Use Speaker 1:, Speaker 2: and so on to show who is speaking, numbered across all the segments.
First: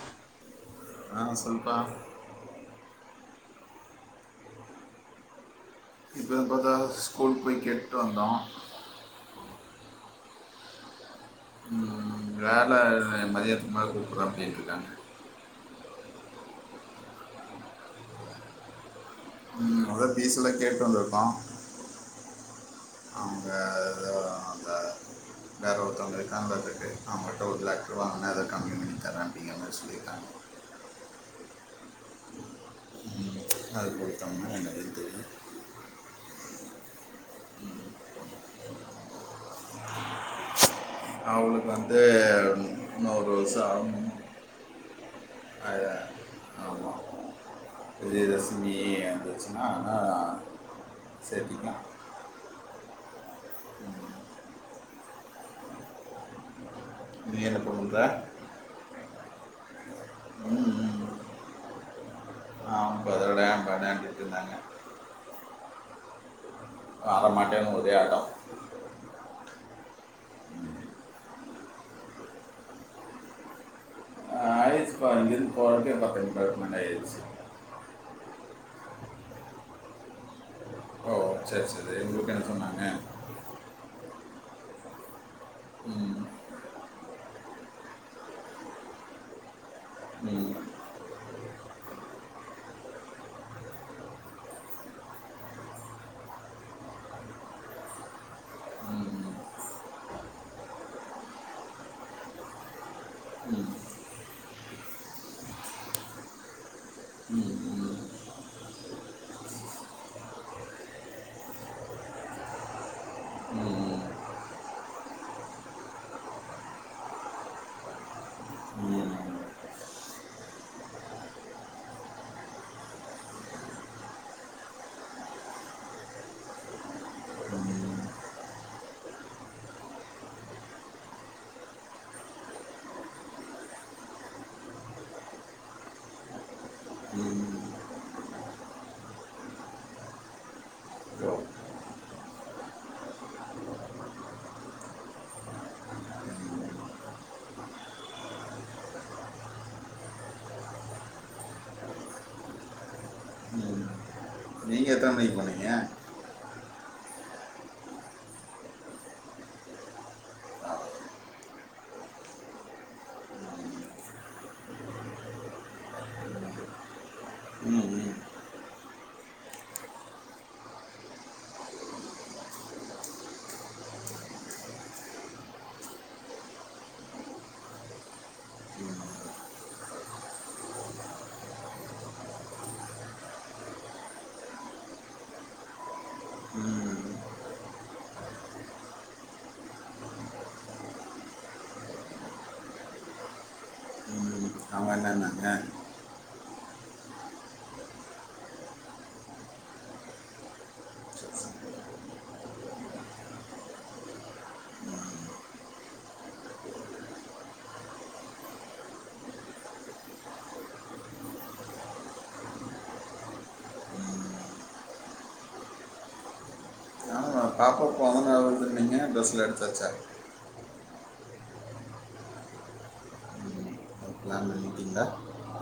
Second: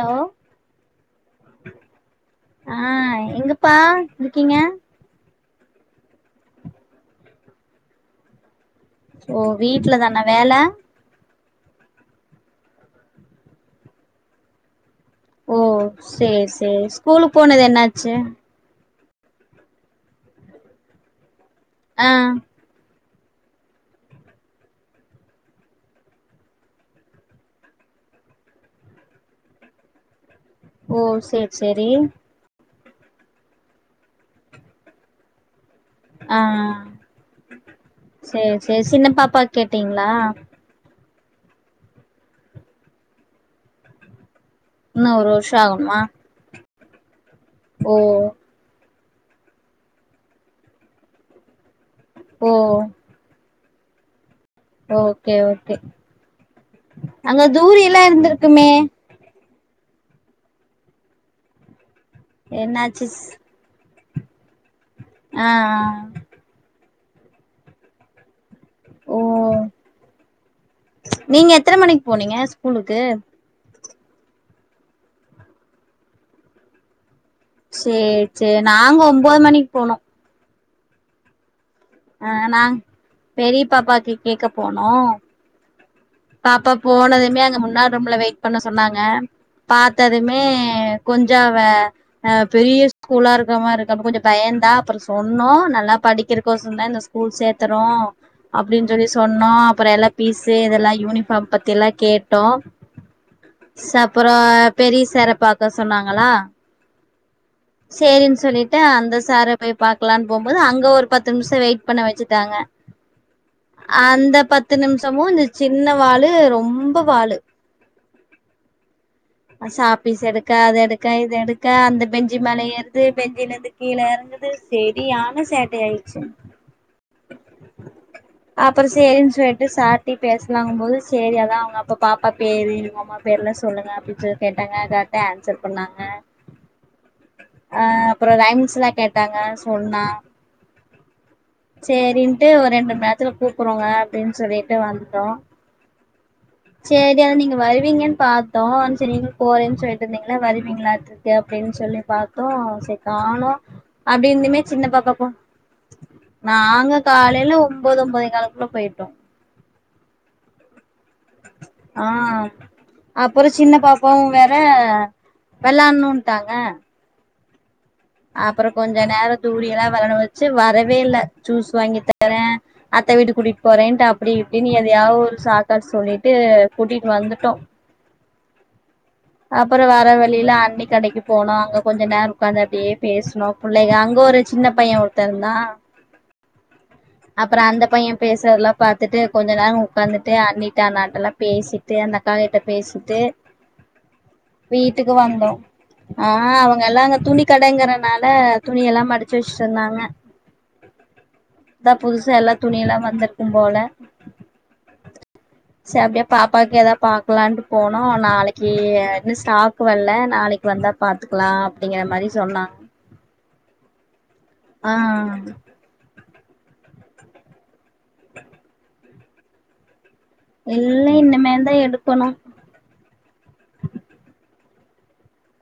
Speaker 1: Hello
Speaker 2: ஆ சொல்லுப்பா
Speaker 1: ஆ எங்கப்பா இருக்கீங்க
Speaker 2: இப்ப பாத்தா ஸ்கூல் போய் கேட்டுட்டு வந்தோ
Speaker 1: ஓ வீட்டுல தானா வேல
Speaker 2: ம், வேல மதியானத்துக்கு மேல கூப்புட்ற அப்டின்னுருக்காங்க
Speaker 1: ஓ சேரி சேரி ஸ்கூலு போனது என்னாச்சு
Speaker 2: ம் அதா பீஸ் எல்லா கேட்டு வந்திருக்கோ
Speaker 1: ஆ
Speaker 2: அங்க அது அங்க
Speaker 1: [unintelligible]
Speaker 2: வேற ஒருத்தங்க [unintelligible] அவங்கள்ட்ட ஒரு லேக்கு வாங்குனே அத கம்மிபண்ணி தரே அப்டிங்கரமாரி சொல்லிருக்காங்க
Speaker 1: ஓ சேர் சேரி
Speaker 2: அது கொடுத்தம்மா என்னது தெரியாது
Speaker 1: ஆ சேர் சேரி சின்ன பாப்பாவ கேட்டீங்ளா
Speaker 2: அவனுக்கு வந்து இன்னொறு வருஷோ ஆவுனு
Speaker 1: இன்னு ஒரு வருஷோ ஆகுனுமா
Speaker 2: ஆமா இது வந்துச்சுன்னா ஆனா சேத்திக்லா
Speaker 1: ஓஹ்
Speaker 2: [unintelligible]
Speaker 1: ஓகே ஓகே
Speaker 2: நீ
Speaker 1: அங்க
Speaker 2: என்ன பண்ணுற
Speaker 1: தூரில்லா இருந்திருக்குமே
Speaker 2: ம் ஆ
Speaker 1: என்னாச்சு
Speaker 2: [unintelligible] கேட்ருந்தாங்க
Speaker 1: ஆ ஆ
Speaker 2: அவ மாட்டேன்னு ஒரே அடோ
Speaker 1: ம் நீங்க எத்தன மணிக்கு போனீங்க ஸ்கூலுக்கு
Speaker 2: அ ஐரிஸ் ஃபார்ம் [unintelligible] ஆயிருச்சி
Speaker 1: சேரி சேரி நாங்க ஒம்போது மணிக்கு போனோ
Speaker 2: ஓ சேரி சேரி
Speaker 1: ஆ நாங் பெரிய பாப்பாக்கு கேக்க போனோ
Speaker 2: உம்
Speaker 1: அப்ப போனதுமே அந்த முன்னாடி ரூம்ல வெயிட் பண்ண சொன்னாங்க பாத்ததுமே
Speaker 2: ம்
Speaker 1: கொஞ்சாவே ஆ பெரிய ஸ்கூலா இருக்குற மாறி இருக்கா அப்ப கொஞ்சோ பயதா அப்புறோ சொன்னோ நல்லா படிக்கிறக்கோச தா இந்த ஸ்கூல் சேத்தறோ அப்டின்னு சொல்லி
Speaker 2: ம்
Speaker 1: சொன்னோ அப்புறோ எல்லா பீஸு இதெல்லா யூனிஃபாம் பத்தில்லா கேட்டோ
Speaker 2: ம் ம்
Speaker 1: ச அப்புறோ பெரிய சார பாக்க சொன்னாங்ளா
Speaker 2: உம்
Speaker 1: சேரின்னு சொல்லிட்டு அந்த சார போய் பாக்கலான்னு போகம்போது அங்க ஒரு பத்து நிமிஷோ வெயிட் பண்ண வச்சுட்டாங்க அந்த பத்து நிமிஷமு இந்த சின்ன வாலு ரொம்ப வாலு
Speaker 2: ம்
Speaker 1: சாக்ப்பீஸு எடுக்க அது எடுக்க இது எடுக்க அந்த பெஞ்சி மேல ஏறது பெஞ்சில இருந்து கீழ இற சரியான சேட்ட ஆயிடுச்சு
Speaker 2: உம்
Speaker 1: அப்புறோ சேரின்னு சொல்லிட்டு சார்ட்ட பேசலாங்கும் போது சேரி அதா அவங்க அப்ப பாப்பா பேரு பேர்ல்லா சொல்லுங்க அப்டி சொல்லி கேட்டாங்க எல்லாத்துக்கு ஆன்சர் பண்ணாங்க
Speaker 2: ம்
Speaker 1: ஆ அப்புறோ ரைம்ஸ்ல்லா கேட்டாங்க சொன்னா
Speaker 2: ஹம்
Speaker 1: சேரின்னுட்டு ஒரு ரெண்டு மண் நேரத்துல கூப்பறோங்க அப்டின்னு சொல்லிட்டு வந்துட்டோ
Speaker 2: ம்
Speaker 1: சரி அதா நீங்க வருவீங்கன்னு பாத்தோ சரி நீ போறேன்னு சொல்லிட்டு இருந்தீங்களே வருவீங்களாட்ருக்கு அப்டின்னு சொல்லி பாத்தோ சரி கானோ அப்டி இருந்துமே
Speaker 2: நீங்கள் எத்தனை
Speaker 1: சின்னப்பாப்பாக்கு
Speaker 2: மணிக்கு போனீங்க
Speaker 1: நாங்க காலையில ஒம்பது ஒம்பது காலுக்குள்ள போய்ட்டோ ஆஹ் அப்புறோ சின்ன பாப்பாவு வேற வெளானும்ட்டாங்க
Speaker 2: ம் ம்
Speaker 1: அப்புறோ கொஞ்ச நேரோ தூங்குனிங்னா வளணு வச்சு வரவே இல்ல ஜூஸ் வாங்கி தரே அத்த வீட்டுக்கு கூட்டிட்டு போறேன்ட்டு அப்டி இப்டின்னு எதையாவது ஒரு சாக்கா சொல்லிட்டு கூட்டிட்டு வந்துட்டோ அப்புற வர வழியில அண்ணி கடைக்கு போனோ அங்க கொஞ்ச நேரோ உக்காந்து அப்டியே பேசுனோ புள்ளைக அங்க ஒரு சின்ன பையன் ஒருத்தருந்தா
Speaker 2: உம்
Speaker 1: அப்புற அந்த பைய பேசுறதெல்லா பாத்துட்டு கொஞ்ச நேரம் உக்காந்துட்டு அண்ணிட்ட அண்ணாட்டலா பேசிட்டு அப்டியே அந்த அக்கா கிட்ட பேசிட்டு
Speaker 2: ம் அவங்க
Speaker 1: வீட்டுக்கு
Speaker 2: என்னன்னாங்க
Speaker 1: வந்தோ ஆ அவங்க எல்லா அங்க துணி கடைங்கறனால துணி எல்லா மடிச்சு வச்சிட்டு இருந்தாங்க
Speaker 2: சரி சரி
Speaker 1: இப்பதா புதுசா எல்லா துணிய எல்லா வந்திருக்கு போல சரி அப்டியே பாப்பாக்கு ஏதாது பாக்கலான்ட்டு போனோ நாளைக் கி இன்னு ஸ்டாக்கு வல்ல நாளைக்கு வந்தா பாத்துக்கலா அப்டிங்கற மாறி சொன்னாங் ஆ அ
Speaker 2: பாப்பா பொறந்த நாள் வருதுன்னீங்க டரெஸ்ல்லா எடுத்தாச்சா
Speaker 1: இல்ல இனிமே தா எடுக்கணு
Speaker 2: பிளான் பண்ணிட்டிங்களா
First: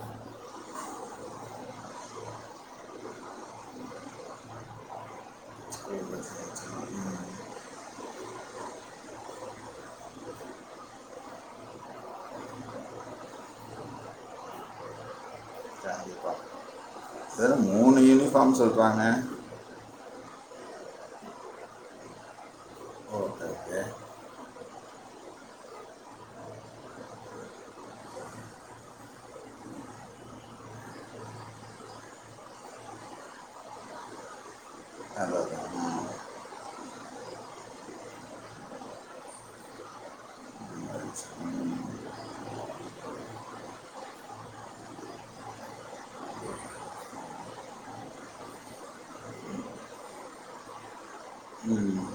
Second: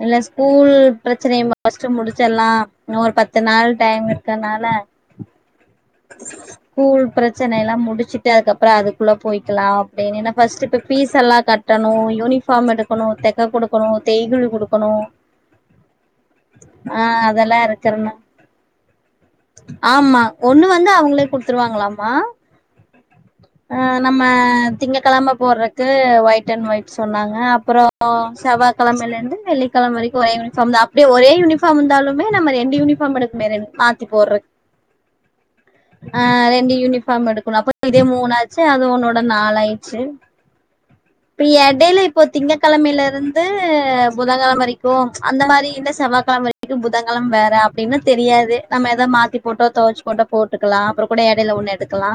Speaker 1: இல்ல ஸ்கூல் பிரச்சனைய பஸ்ட்டு முடிச்சுறலா இன்னு ஒரு பத்து நாள் டைம் இருக்கனால
Speaker 2: உ
Speaker 1: ஸ்கூல் பிரச்சனை எல்லா முடிச்சுட்டு அதுக்கப்புற அதுக்குள்ள போயிக்கலா அப்டின்னு ஏன்னா ஃபர்ஸ்ட் இப்ப பீஸ் எல்லா க கட்டணு யூனிபார் எடுக்கணு தெக்க கொடுக்கணு தேய்கூலி கொடுக்கணு
Speaker 2: கண்டிப்பா
Speaker 1: ஆ அதெல்லா இருக்குறன
Speaker 2: ஃபம் சொல்றாங்க
Speaker 1: ஆமா ஒண்ணு வந்து அவங்களே குடுத்துருவாங்களாம
Speaker 2: ஓகே ஓகே
Speaker 1: ஆ நம்ம திங்க கிழம போடுறக்கு ஒயிட் அண்ட் ஒயிட் சொன்னாங்க அப்புறோ ஆ செவ்வா கிழம இருந்து வெள்ளிக்கிழம வரை ஒரே யூனிபார்ம் தா அப்டிய ஒரே யூனிபார்ம் இருந்தலுமே நம்ம ரெண்டு யூனிஃபார்ம் எடு கணுமே மாத்தி போறக்கு
Speaker 2: அதான் அதான்.
Speaker 1: ஆ ரெண்டு யூனிஃபார் எடுக்கணு அப்ப இதே மூணு ஆச்சு அது ஒன்னோட நாலாயச்சு
Speaker 2: [inaudible]
Speaker 1: இப்ப எடயில இப்ப திங்ககெழமையில இருந்து புதன்கெழமை வரைக்கு அந்தக் மாரி இல்ல செவ்வாய்கிழம வரைக்கு இது புதங்கழ வேற அப்டின்னு தெரியாது நம்ம எதோ மாத்தி போட்டோ தோச் கொண்ட போட்டுக்கலா அப்புற கூட எடையில ஒண்ணு
Speaker 2: ம்.
Speaker 1: எடுக்கலா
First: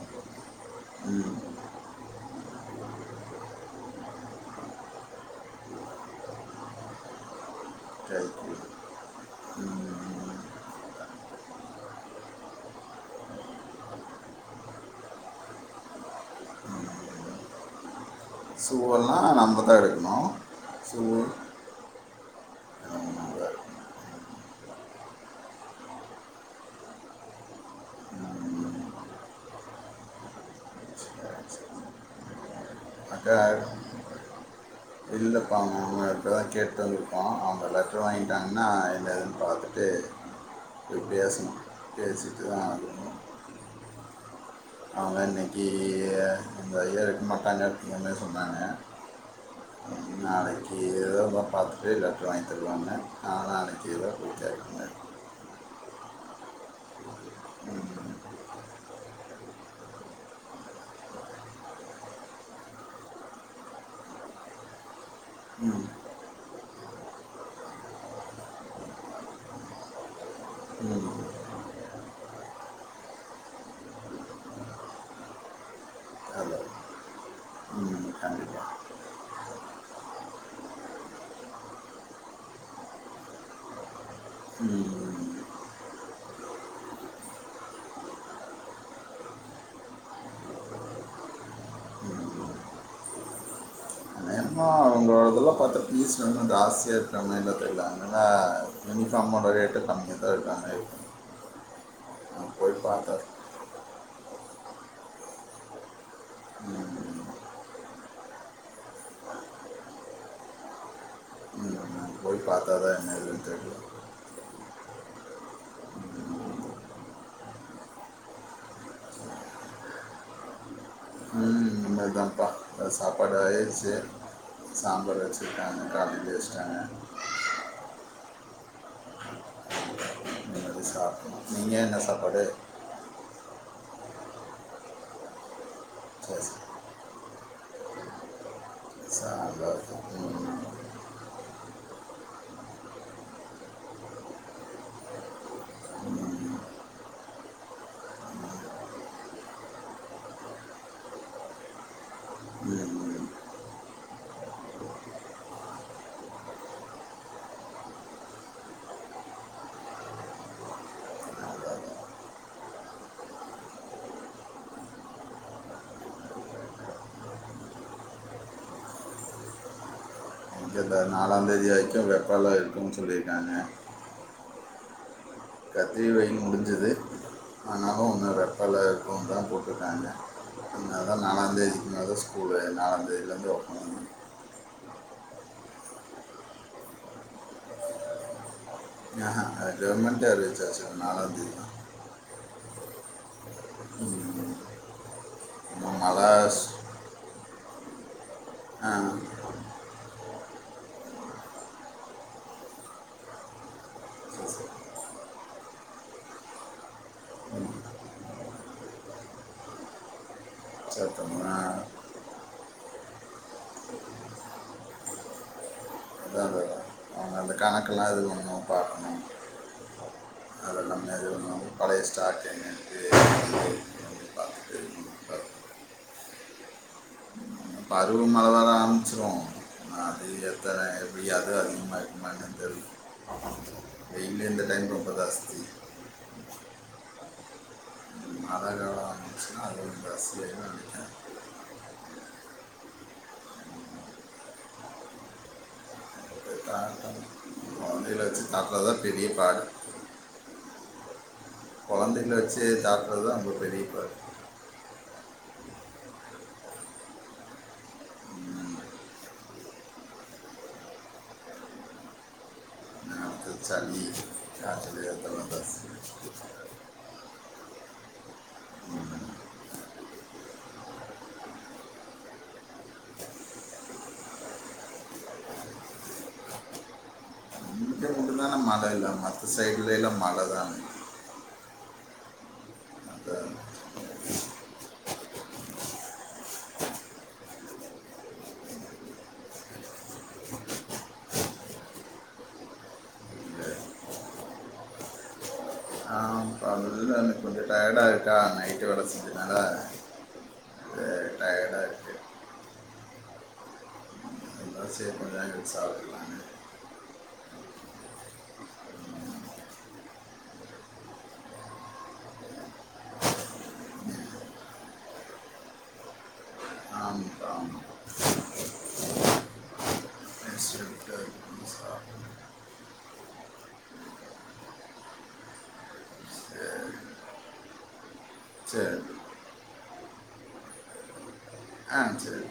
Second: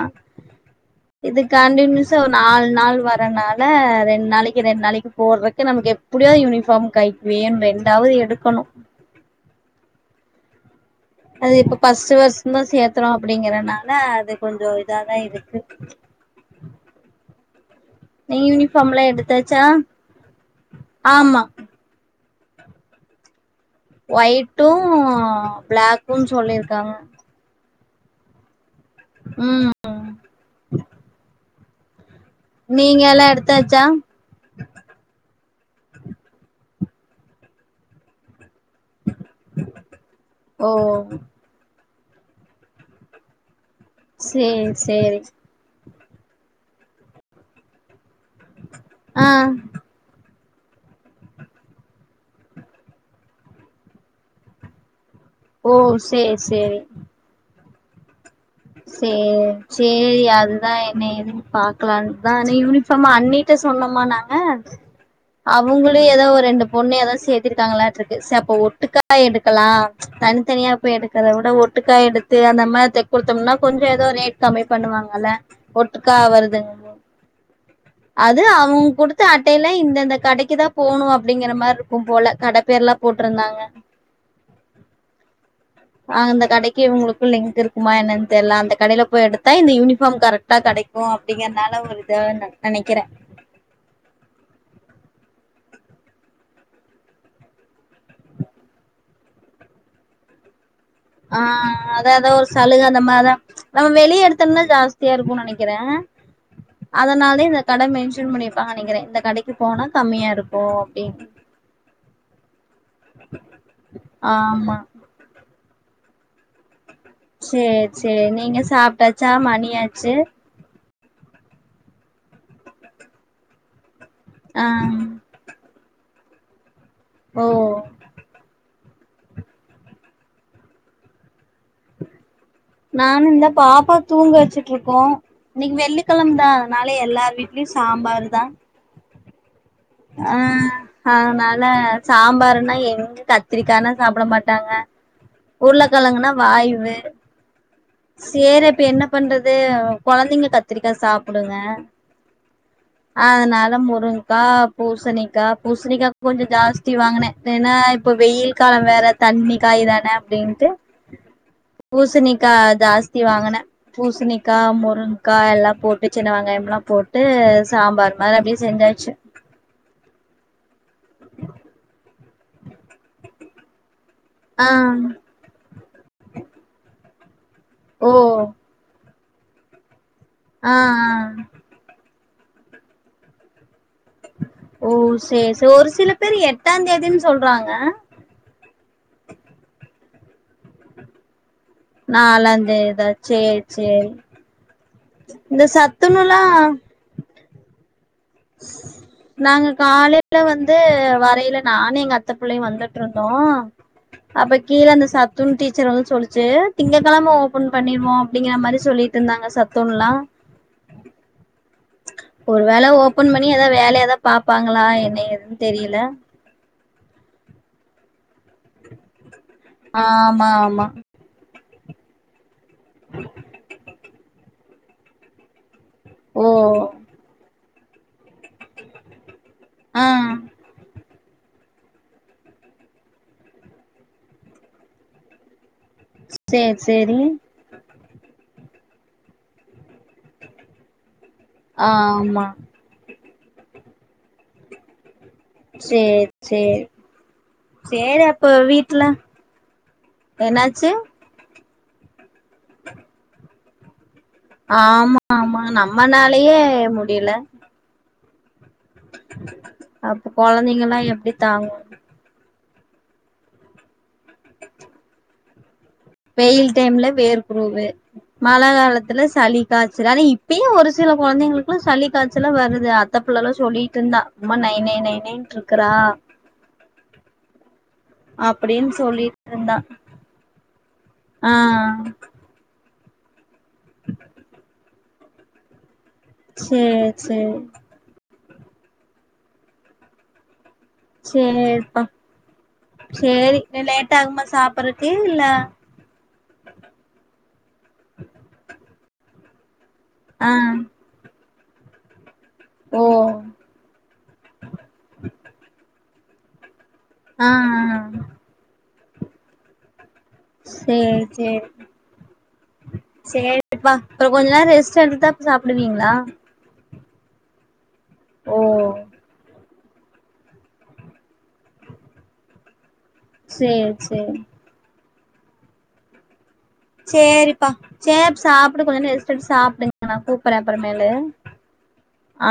Speaker 2: ம்
Speaker 1: இது
Speaker 2: ம்
Speaker 1: கண்டனியூஸா ஒரு நாலு நாள் வரறனால ரெண்டு நாளைக்கி ரெண்டு நாளைக்கி போடறக்கு நமக்கு எப்டியோ யூனிஃபார்ம் கைக்குவேன்னு ரெண்டாவது
Speaker 2: ரைட்
Speaker 1: எடுக்கணு
Speaker 2: ம்
Speaker 1: அது இப்ப பஸ்டு வரஷோதா சேத்துறோ அப்டிங்கறனால அது கொஞ்சோ இதாதா இருக்கு நீ யூனிபார்ம் எல்லாம
Speaker 2: ஷூவெல்லாம் நம்ம
Speaker 1: எடுத்தாச்சா
Speaker 2: தான் எடுக்கணும் ஷூ
Speaker 1: ஆமா
Speaker 2: நம்ம தான் எடுக்கணும்.
Speaker 1: ஒயிட்டு பிளாக்குன்னு சொல்லியிருக்காங்க
Speaker 2: ம்.
Speaker 1: ம்
Speaker 2: சரி, சரி.
Speaker 1: நீங்க எல்லா
Speaker 2: அக்கா
Speaker 1: எடுத்தாச்சா
Speaker 2: இல்லைப்பா நாங்க இப்ப தா கேட்டு வந்திருக்கோ அவங்க எல்லாரு சும் வாங்கிட்டாங்கன்னா என்ன ஏதுன்னு பாத்துட்டு
Speaker 1: ஓ
Speaker 2: போய் பேசணு பேசிட்டுதா போனு
Speaker 1: சரி
Speaker 2: அவங்க இன்னைக்கி இந்த இயரு இருக் மட்டாங்கன்னுதா சொன்னாங்க
Speaker 1: ஆ
Speaker 2: நாளைக்கு இத பாத்துட்டு லெட்டரு வாங்கி தருவாங்க நாளானக்கி இத [unintelligible]
Speaker 1: ஓ சேரி சேரி சேரி சேரி அதுதா என்ன எதுன்னு பாக்கலாதா ஆனா யூனி சும்மா அண்ணிட்ட சொன்னோம்மா நாங்க
Speaker 2: ம்
Speaker 1: அவுங்களு ஏதோ ஒரு ரெண்டு பொண்ணு எதாவ்து சேத்துக்கிட்டாங்களாட்டு இருக்கு ச அப்ப ஒட்டுக்கா எடுக்கலா தனித்தனியா போய்
Speaker 2: ம்
Speaker 1: எடுக்கறத வுட ஒட்டுக்கா எடுத்து அந்தம்மாட்ட குடுத் விட்டோம்னா கொஞ்சோ எதோ ரேட் கம்மி பண்ணுவாங்கள்ல ஒட்டுக்கா
Speaker 2: ஹலோ
Speaker 1: வருதுங்க போது
Speaker 2: ம்
Speaker 1: அது
Speaker 2: கண்டிப்பாக
Speaker 1: அவுங்க குடுத்த அட்டயில இந்தந்த கடைக்கு தா போணு அப்டிங்கிற மாரிருக்கு போல கட பேர்லா போட்டுருந்தாங்க
Speaker 2: ம்
Speaker 1: அ அந்த கடைக்கு இவுங்களுக்கு லிங்க் இருக்குமா என்னன்னு தெரில அந்த கடையில போய் எடுத்தா இந்த யூனிஃபார்ம் கரக்ட் டா கெடைக்கு அப்டிங்கிறனால ஒரு இதா நெனைக்கிறே
Speaker 2: யேமா அவுங்கோ அதெல்லா பாத்தா ஃபிஸ் வேணுன்ற ஆசியா இருக்கிற [unintelligible] என்ன தெரியல அங்கனா யூனிஃபார்மோ ரேட்ட கம்மியா அத்தானே
Speaker 1: ஆ அதாதா ஒரு சலுக அந்த
Speaker 2: பார்த்தா
Speaker 1: மாரிதா நம்ம வெளிய எடுத்தோம்னா ஜாஸ்தியா இருக்கு நெனக்கிறே
Speaker 2: ம்,
Speaker 1: அதனாலே இந்த கடை மென்ஷன் பண்ணிருப்பாங்க நெனக்கிறே இந்த கடைக்கு போனா கம்மியாருக்கு அப்டின்னு ம்
Speaker 2: போய் பாத்தா தா என்ன இல்ல தெரியு
Speaker 1: ஆமா செர் செரி நீங்க சாப்ட்டாச்சா மணியாச்சு
Speaker 2: ம் இனிமேதாப்பா இப்ப சாப்பாடு அயிற்ச்சு
Speaker 1: ஆ
Speaker 2: சாம்பார் வச்சுற்காங்க. காலைலே வஸ்ட்டாங்க
Speaker 1: ஓ
Speaker 2: போய் சாப்ணு நீஙக என்ன சாப்பாடு
Speaker 1: நானு இந்த பாப்பாவ தூங்க வச்சுட்டுருக்கோ இன்னிக்கு வெள்ளிக்கெழம
Speaker 2: சரி
Speaker 1: தா
Speaker 2: சரி.
Speaker 1: அத்னால எல்லார் வீட்லயு சாம்பாரு தா
Speaker 2: சாம்பாருதா
Speaker 1: ஆ அத்னால சாம்பாருன்னா எங்க கத்திரிக்கானா சாப்ட மாட்டாங்க உருளக்கெழங்குன்னா வாய்வு சேற இப்ப என்ன பண்றது கொழந்தைங்க கத்திரிக்காய் சாப்புடுங்க
Speaker 2: உம்
Speaker 1: அத்னால முருங்கா பூசணிக்கா பூசணிக்கா கொஞ்சோ ஜாஸ்தி வாங்குனே ஏன்னா இப்ப வெயில் காலம் வேற தண்ணி காய் தான அப்டின்ட்டு பூசணிக்கா ஜாஸ்தி வாங்குனே பூசணிக்கா முருங்கா எல்லா போட்டு சின்ன வெங்காயம் எல்லா போட்டு சாம்பார் மேல அப்டியே செஞ்சாச்சு
Speaker 2: இதில நாலாந்தேதி ஆய்ச்சுனா வெப்போல்லா இருக்குனு சொல்லிருக்காங்க
Speaker 1: ஆ
Speaker 2: கத்திரி வெயில் முடுஞ்சது
Speaker 1: ஓ
Speaker 2: அப்பால இருக்கு அதான் போட்டுருக்காங்க
Speaker 1: ஆ
Speaker 2: அத்னால
Speaker 1: ஆ
Speaker 2: நாலாந்தேதிக்கு மேல ஸ்கூலு நாலாந்தேதிலேருந்து ஒப்னாவும்
Speaker 1: ஓ செரி செர் ஒரு சில பேரு எட்டாம் தேதின்னு சொல்றாங்க
Speaker 2: அது கவர்மெண்ட் அறுவிச்சாட்சு நாலாம் தேதி
Speaker 1: நாலாம்ந்தேதிதா செரி செரி இந்த
Speaker 2: மழை
Speaker 1: சத்துணுவுலா
Speaker 2: ஆ
Speaker 1: நாங்க காலைல வந்து வரையல நானு எங்க அத்த புள்ளையு வந்துட்டுருந்தோ அப்ப கீழ அந்த சத்துன் டீச்சர் வந்து சொல்லுச்சு திங்கக்கிழம ஓபன் பண்ணிர்வோ அப்டிங்குற மாத்ரி சொலி இதுக் நாங்க சத்துர்லா
Speaker 2: [unintelligible]
Speaker 1: ஒரு வேள ஓபன் பண்ணி ஏதாவது வேல ஏதாவது பாப்பாங்ளா என்ன ஏதுன்னு தெரியல
Speaker 2: [unintelligible] அந்த கணக்கெலா இதூவூ நம்ம பாக்ணோ
Speaker 1: ஆ மா மா
Speaker 2: எதூ வொணா வரூ பழய ஸ்டாக்குங்க பார்க்கணும்
Speaker 1: ஓ
Speaker 2: பருவ மழைலா ஆரம்பிச்சிரூ ஆனா
Speaker 1: ஆ
Speaker 2: அது இருக்காது [unintelligible] எப்படி அதுவே அதிகமா இருக்குமான் தெர்ல் வெயீல் [unintelligible] ரொம்ப தாஸ்த்தி
Speaker 1: சேர் செரி
Speaker 2: மரங்களும் அது பிரஸ் செய்வாங்க
Speaker 1: ஆம்மா சேர் சேர்
Speaker 2: குழந்தைகளை
Speaker 1: சேரி
Speaker 2: வச்சு
Speaker 1: அப்ப
Speaker 2: தாட்டுறதா
Speaker 1: வீட்ல
Speaker 2: பெரிய பாடு
Speaker 1: என்னாச்சு
Speaker 2: கெழந்தைகள வெச்சி தாட்றது தான் அப்ப [unintelligible]
Speaker 1: ஆமா ஆமா நம்மனாலயே முடியல அப் கொழந்தைங்கல்லா எப்புடி தாங்கூ
Speaker 2: [unintelligible] [unintelligible] டிரஸ்
Speaker 1: வெயில் டைம்ல வேர்க்குரூவு மல காலத்துல சளி காய்ச்சலு ஆனா இப்பயே ஒரு சில குழந்தைங்களுக்ளா சளி காய்ச்சல்லா வருதா ஏ பிள்ளல்லா சொல்லிட்டு இருந்தா அம்மா நைய் நைய் நைய்ன்ட்டு இருக்குறா
Speaker 2: அ [unintelligible]
Speaker 1: அப்டின்னு
Speaker 2: மத்த
Speaker 1: சொல்லிட்டு இருந்தா
Speaker 2: சைட்ல்லெல்லா மழ தா
Speaker 1: ஆ
Speaker 2: அதான்
Speaker 1: ம் சேரி சேரிப்பா சேரி
Speaker 2: இல்லை
Speaker 1: லேட்டா ஆகுமா சாப்பிறக்கு இல்ல
Speaker 2: ஆம் அதுல தா எனக்கு கொஞ்சொ டயர்ட் [unintelligible] இருக்கா நைட்டு வேல செஞ்சதுனால
Speaker 1: ஆ
Speaker 2: டயர்டாக இருக்கு
Speaker 1: ஓ
Speaker 2: [unintelligible] [unintelligible]
Speaker 1: அ ஆ சேரி சேரி சேரிப்பா அப்புறோ கொஞ்சொ நேரோ ரெஸ்ட் எடுத் தா சாப்பிடுவீங்களா
Speaker 2: ஆம் [unintelligible]
Speaker 1: ஓ
Speaker 2: [unintelligible] ஆ
Speaker 1: சேர் சேரி சேரிப்பா சேர் சாப்பிடு
Speaker 2: சரி
Speaker 1: கொஞ்சொ நேரோ ரெஸ்ட் எடுத்து சாப்டு நா கூப்பறே அப்புறமேல
Speaker 2: ஆ செரி